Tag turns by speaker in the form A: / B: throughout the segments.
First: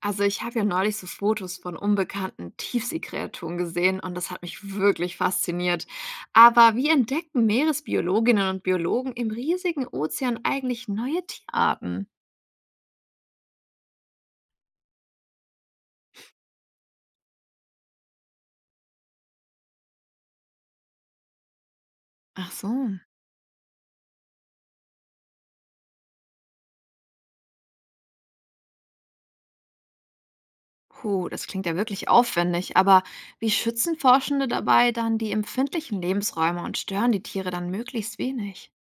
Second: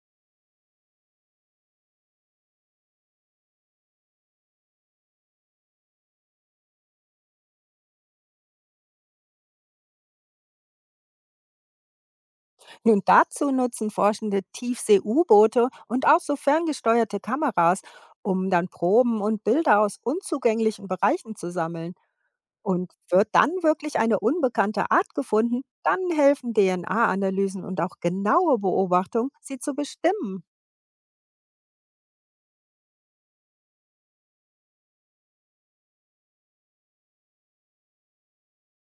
A: Also ich habe ja neulich so Fotos von unbekannten Tiefseekreaturen gesehen und das hat mich wirklich fasziniert. Aber wie entdecken Meeresbiologinnen und Biologen im riesigen Ozean eigentlich neue Tierarten?
B: Nun dazu nutzen Forschende Tiefsee-U-Boote und auch so ferngesteuerte Kameras, um dann Proben und Bilder aus unzugänglichen Bereichen zu sammeln.
A: Ach so.
B: Und wird dann wirklich eine unbekannte Art gefunden, dann helfen DNA-Analysen und auch genaue Beobachtung, sie zu bestimmen.
A: Puh, das klingt ja wirklich aufwendig, aber wie schützen Forschende dabei dann die empfindlichen Lebensräume und stören die Tiere dann möglichst wenig?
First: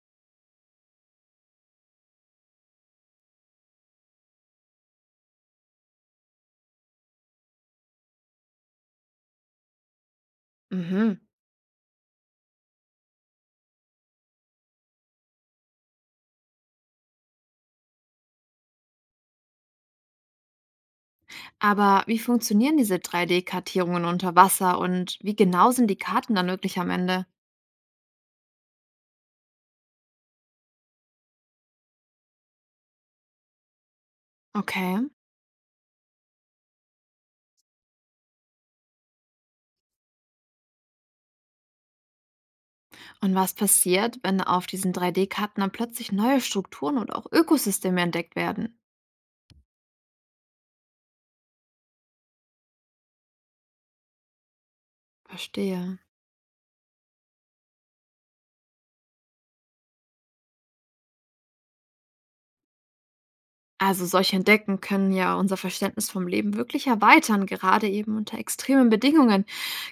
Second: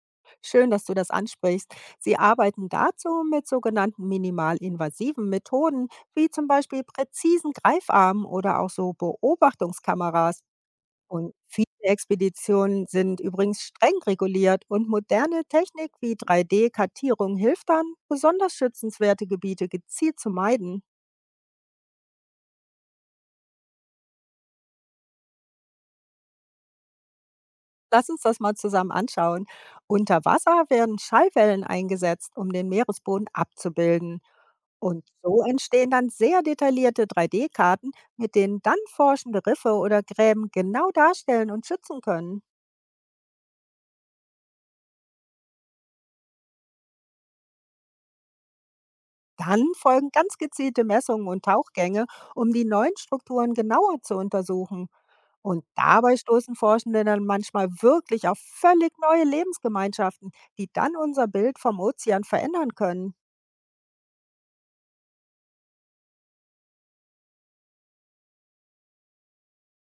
B: Schön, dass du das ansprichst. Sie arbeiten dazu mit sogenannten minimalinvasiven Methoden, wie zum Beispiel präzisen Greifarmen oder auch so Beobachtungskameras.
A: Mhm.
B: Und viele Expeditionen sind übrigens streng reguliert und moderne Technik wie 3D-Kartierung hilft dann, besonders schützenswerte Gebiete gezielt zu meiden.
A: Aber wie funktionieren diese 3D-Kartierungen unter Wasser und wie genau sind die Karten dann wirklich am Ende?
B: Lass uns das mal zusammen anschauen. Unter Wasser werden Schallwellen eingesetzt, um den Meeresboden abzubilden.
A: Okay.
B: Und so entstehen dann sehr detaillierte 3D-Karten, mit denen dann forschende Riffe oder Gräben genau darstellen und schützen können.
A: Und was passiert, wenn auf diesen 3D-Karten dann plötzlich neue Strukturen und auch Ökosysteme entdeckt werden?
B: Dann folgen ganz gezielte Messungen und Tauchgänge, um die neuen Strukturen genauer zu untersuchen. Und
A: Verstehe.
B: dabei stoßen Forschende dann manchmal wirklich auf völlig neue Lebensgemeinschaften, die dann unser Bild vom Ozean verändern können.
A: Also solche Entdecken können ja unser Verständnis vom Leben wirklich erweitern, gerade eben unter extremen Bedingungen.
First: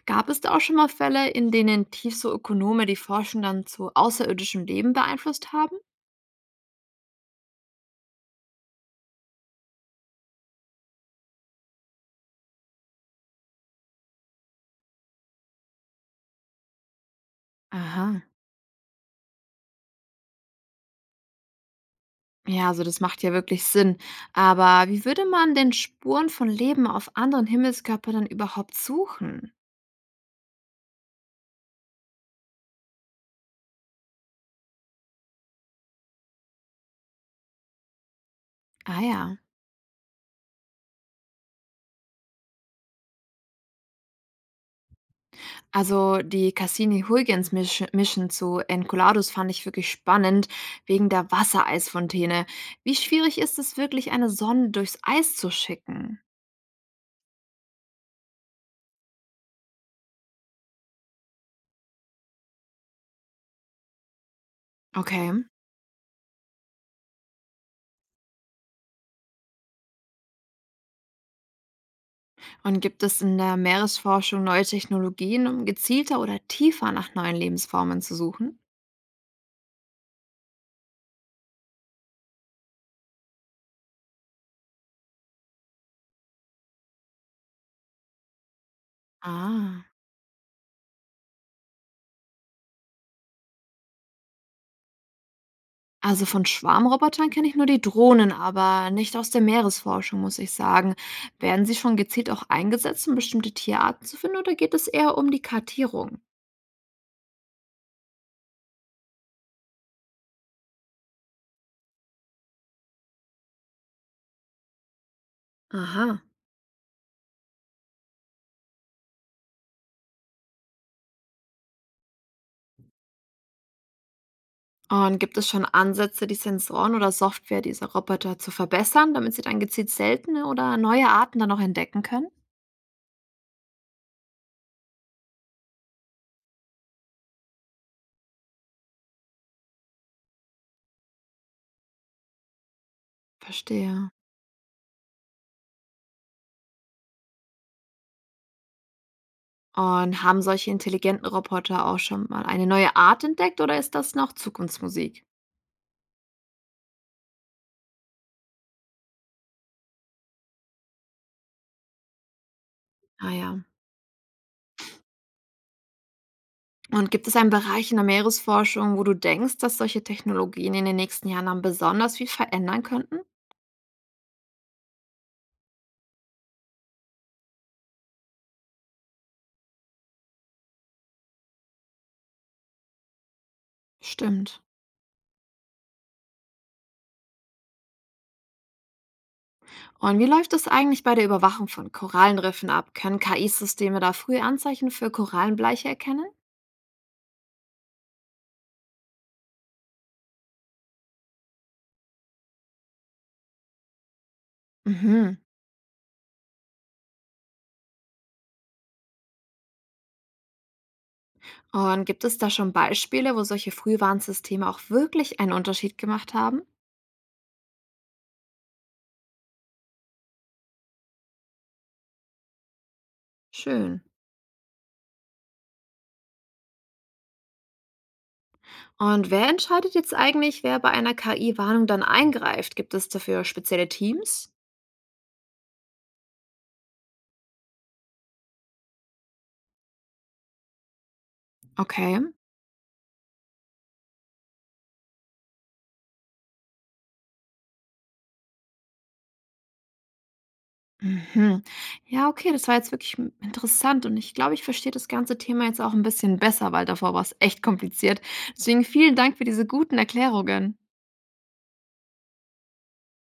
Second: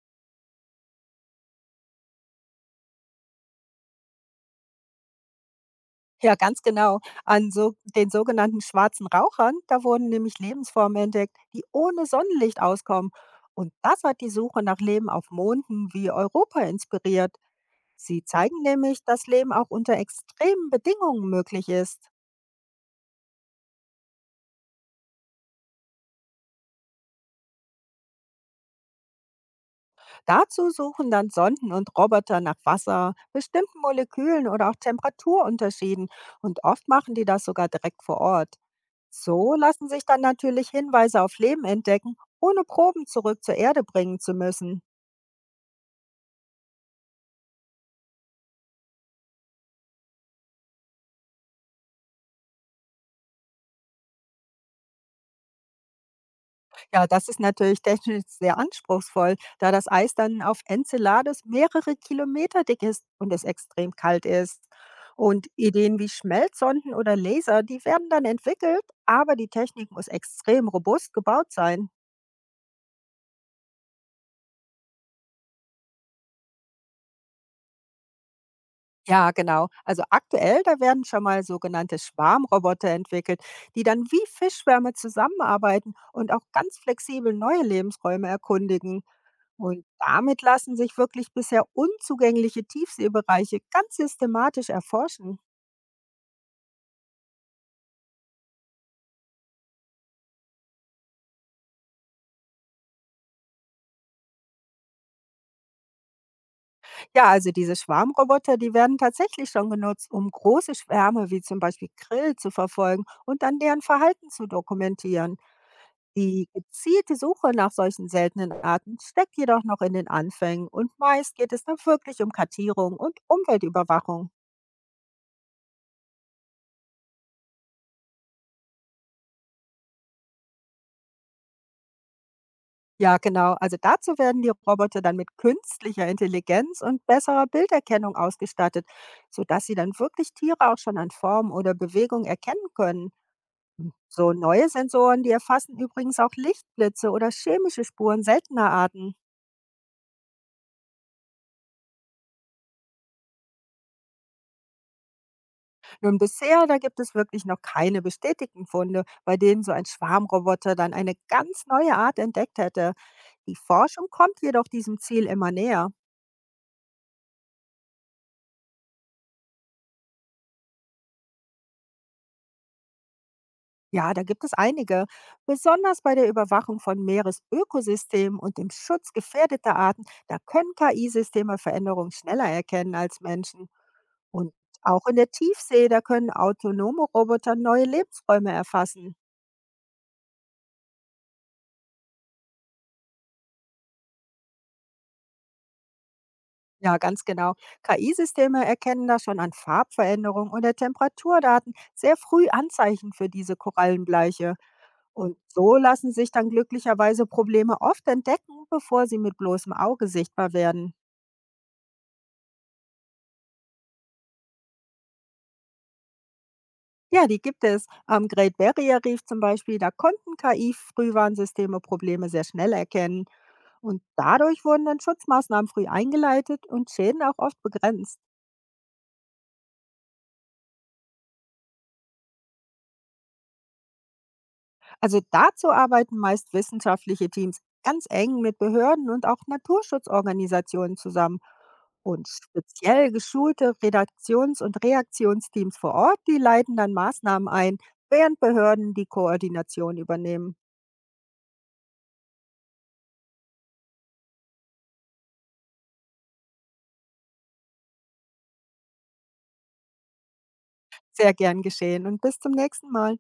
A: Gab es da auch schon mal Fälle, in denen Tiefseeökonome die Forschung dann zu außerirdischem Leben beeinflusst haben?
B: Ja, ganz genau. An so, den sogenannten schwarzen Rauchern, da wurden nämlich Lebensformen entdeckt, die ohne Sonnenlicht auskommen. Und das hat die Suche nach Leben auf Monden wie Europa inspiriert.
A: Aha.
B: Sie zeigen nämlich, dass Leben auch unter extremen Bedingungen möglich ist.
A: Ja, also das macht ja wirklich Sinn. Aber wie würde man denn Spuren von Leben auf anderen Himmelskörpern dann überhaupt suchen?
B: Dazu suchen dann Sonden und Roboter nach Wasser, bestimmten Molekülen oder auch Temperaturunterschieden und oft machen die das sogar direkt vor Ort.
A: Ah ja.
B: So lassen sich dann natürlich Hinweise auf Leben entdecken, ohne Proben zurück zur Erde bringen zu müssen.
A: Also die cassini huygens Mission zu Enceladus fand ich wirklich spannend wegen der Wassereisfontäne. Wie schwierig ist es wirklich, eine Sonde durchs Eis zu schicken?
B: Ja, das ist natürlich technisch sehr anspruchsvoll, da das Eis dann auf Enceladus mehrere Kilometer dick ist und es extrem kalt ist.
A: Okay.
B: Und Ideen wie Schmelzsonden oder Laser, die werden dann entwickelt, aber die Technik muss extrem robust gebaut sein.
A: Und gibt es in der Meeresforschung neue Technologien, um gezielter oder tiefer nach neuen Lebensformen zu suchen?
B: Ja, genau. Also aktuell, da werden schon mal sogenannte Schwarmroboter entwickelt, die dann wie Fischschwärme zusammenarbeiten und auch ganz flexibel neue Lebensräume erkundigen. Und
A: Ah.
B: damit lassen sich wirklich bisher unzugängliche Tiefseebereiche ganz systematisch erforschen.
A: Also von Schwarmrobotern kenne ich nur die Drohnen, aber nicht aus der Meeresforschung, muss ich sagen. Werden sie schon gezielt auch eingesetzt, um bestimmte Tierarten zu finden, oder geht es eher um die Kartierung?
B: Ja, also diese Schwarmroboter, die werden tatsächlich schon genutzt, um große Schwärme wie zum Beispiel Krill zu verfolgen und dann deren Verhalten zu dokumentieren.
A: Aha.
B: Die gezielte Suche nach solchen seltenen Arten steckt jedoch noch in den Anfängen und meist geht es dann wirklich um Kartierung und Umweltüberwachung.
A: Und gibt es schon Ansätze, die Sensoren oder Software dieser Roboter zu verbessern, damit sie dann gezielt seltene oder neue Arten dann noch entdecken können?
B: Ja, genau. Also dazu werden die Roboter dann mit künstlicher Intelligenz und besserer Bilderkennung ausgestattet, sodass sie dann wirklich Tiere auch schon an Form oder Bewegung erkennen können.
A: Verstehe.
B: So neue Sensoren, die erfassen übrigens auch Lichtblitze oder chemische Spuren seltener Arten.
A: Und haben solche intelligenten Roboter auch schon mal eine neue Art entdeckt oder ist das noch Zukunftsmusik?
B: Nun bisher, da gibt es wirklich noch keine bestätigten Funde, bei denen so ein Schwarmroboter dann eine ganz neue Art entdeckt hätte.
A: Ah
B: Die
A: ja.
B: Forschung kommt jedoch diesem Ziel immer näher.
A: Und gibt es einen Bereich in der Meeresforschung, wo du denkst, dass solche Technologien in den nächsten Jahren dann besonders viel verändern könnten?
B: Ja, da gibt es einige. Besonders bei der Überwachung von Meeresökosystemen und dem Schutz gefährdeter Arten, da können KI-Systeme Veränderungen schneller erkennen als Menschen. Und
A: Stimmt.
B: auch in der Tiefsee, da können autonome Roboter neue Lebensräume erfassen.
A: Und wie läuft es eigentlich bei der Überwachung von Korallenriffen ab? Können KI-Systeme da früh Anzeichen für Korallenbleiche erkennen?
B: Ja, ganz genau. KI-Systeme erkennen da schon an Farbveränderungen oder Temperaturdaten sehr früh Anzeichen für diese Korallenbleiche.
A: Mhm.
B: Und so lassen sich dann glücklicherweise Probleme oft entdecken, bevor sie mit bloßem Auge sichtbar werden.
A: Und gibt es da schon Beispiele, wo solche Frühwarnsysteme auch wirklich einen Unterschied gemacht haben?
B: Ja, die gibt es. Am Great Barrier Reef zum Beispiel, da konnten KI-Frühwarnsysteme Probleme sehr schnell erkennen.
A: Schön.
B: Und dadurch wurden dann Schutzmaßnahmen früh eingeleitet und Schäden auch oft begrenzt.
A: Und wer entscheidet jetzt eigentlich, wer bei einer KI-Warnung dann eingreift? Gibt es dafür spezielle Teams?
B: Also dazu arbeiten meist wissenschaftliche Teams ganz eng mit Behörden und auch Naturschutzorganisationen zusammen
A: Okay.
B: und speziell geschulte Redaktions- und Reaktionsteams vor Ort, die leiten dann Maßnahmen ein, während Behörden die Koordination übernehmen.
A: Mhm. Ja, okay, das war jetzt wirklich interessant und ich glaube, ich verstehe das ganze Thema jetzt auch ein bisschen besser, weil davor war es echt kompliziert. Deswegen vielen Dank für diese guten Erklärungen.
B: Sehr gern geschehen und bis zum nächsten Mal.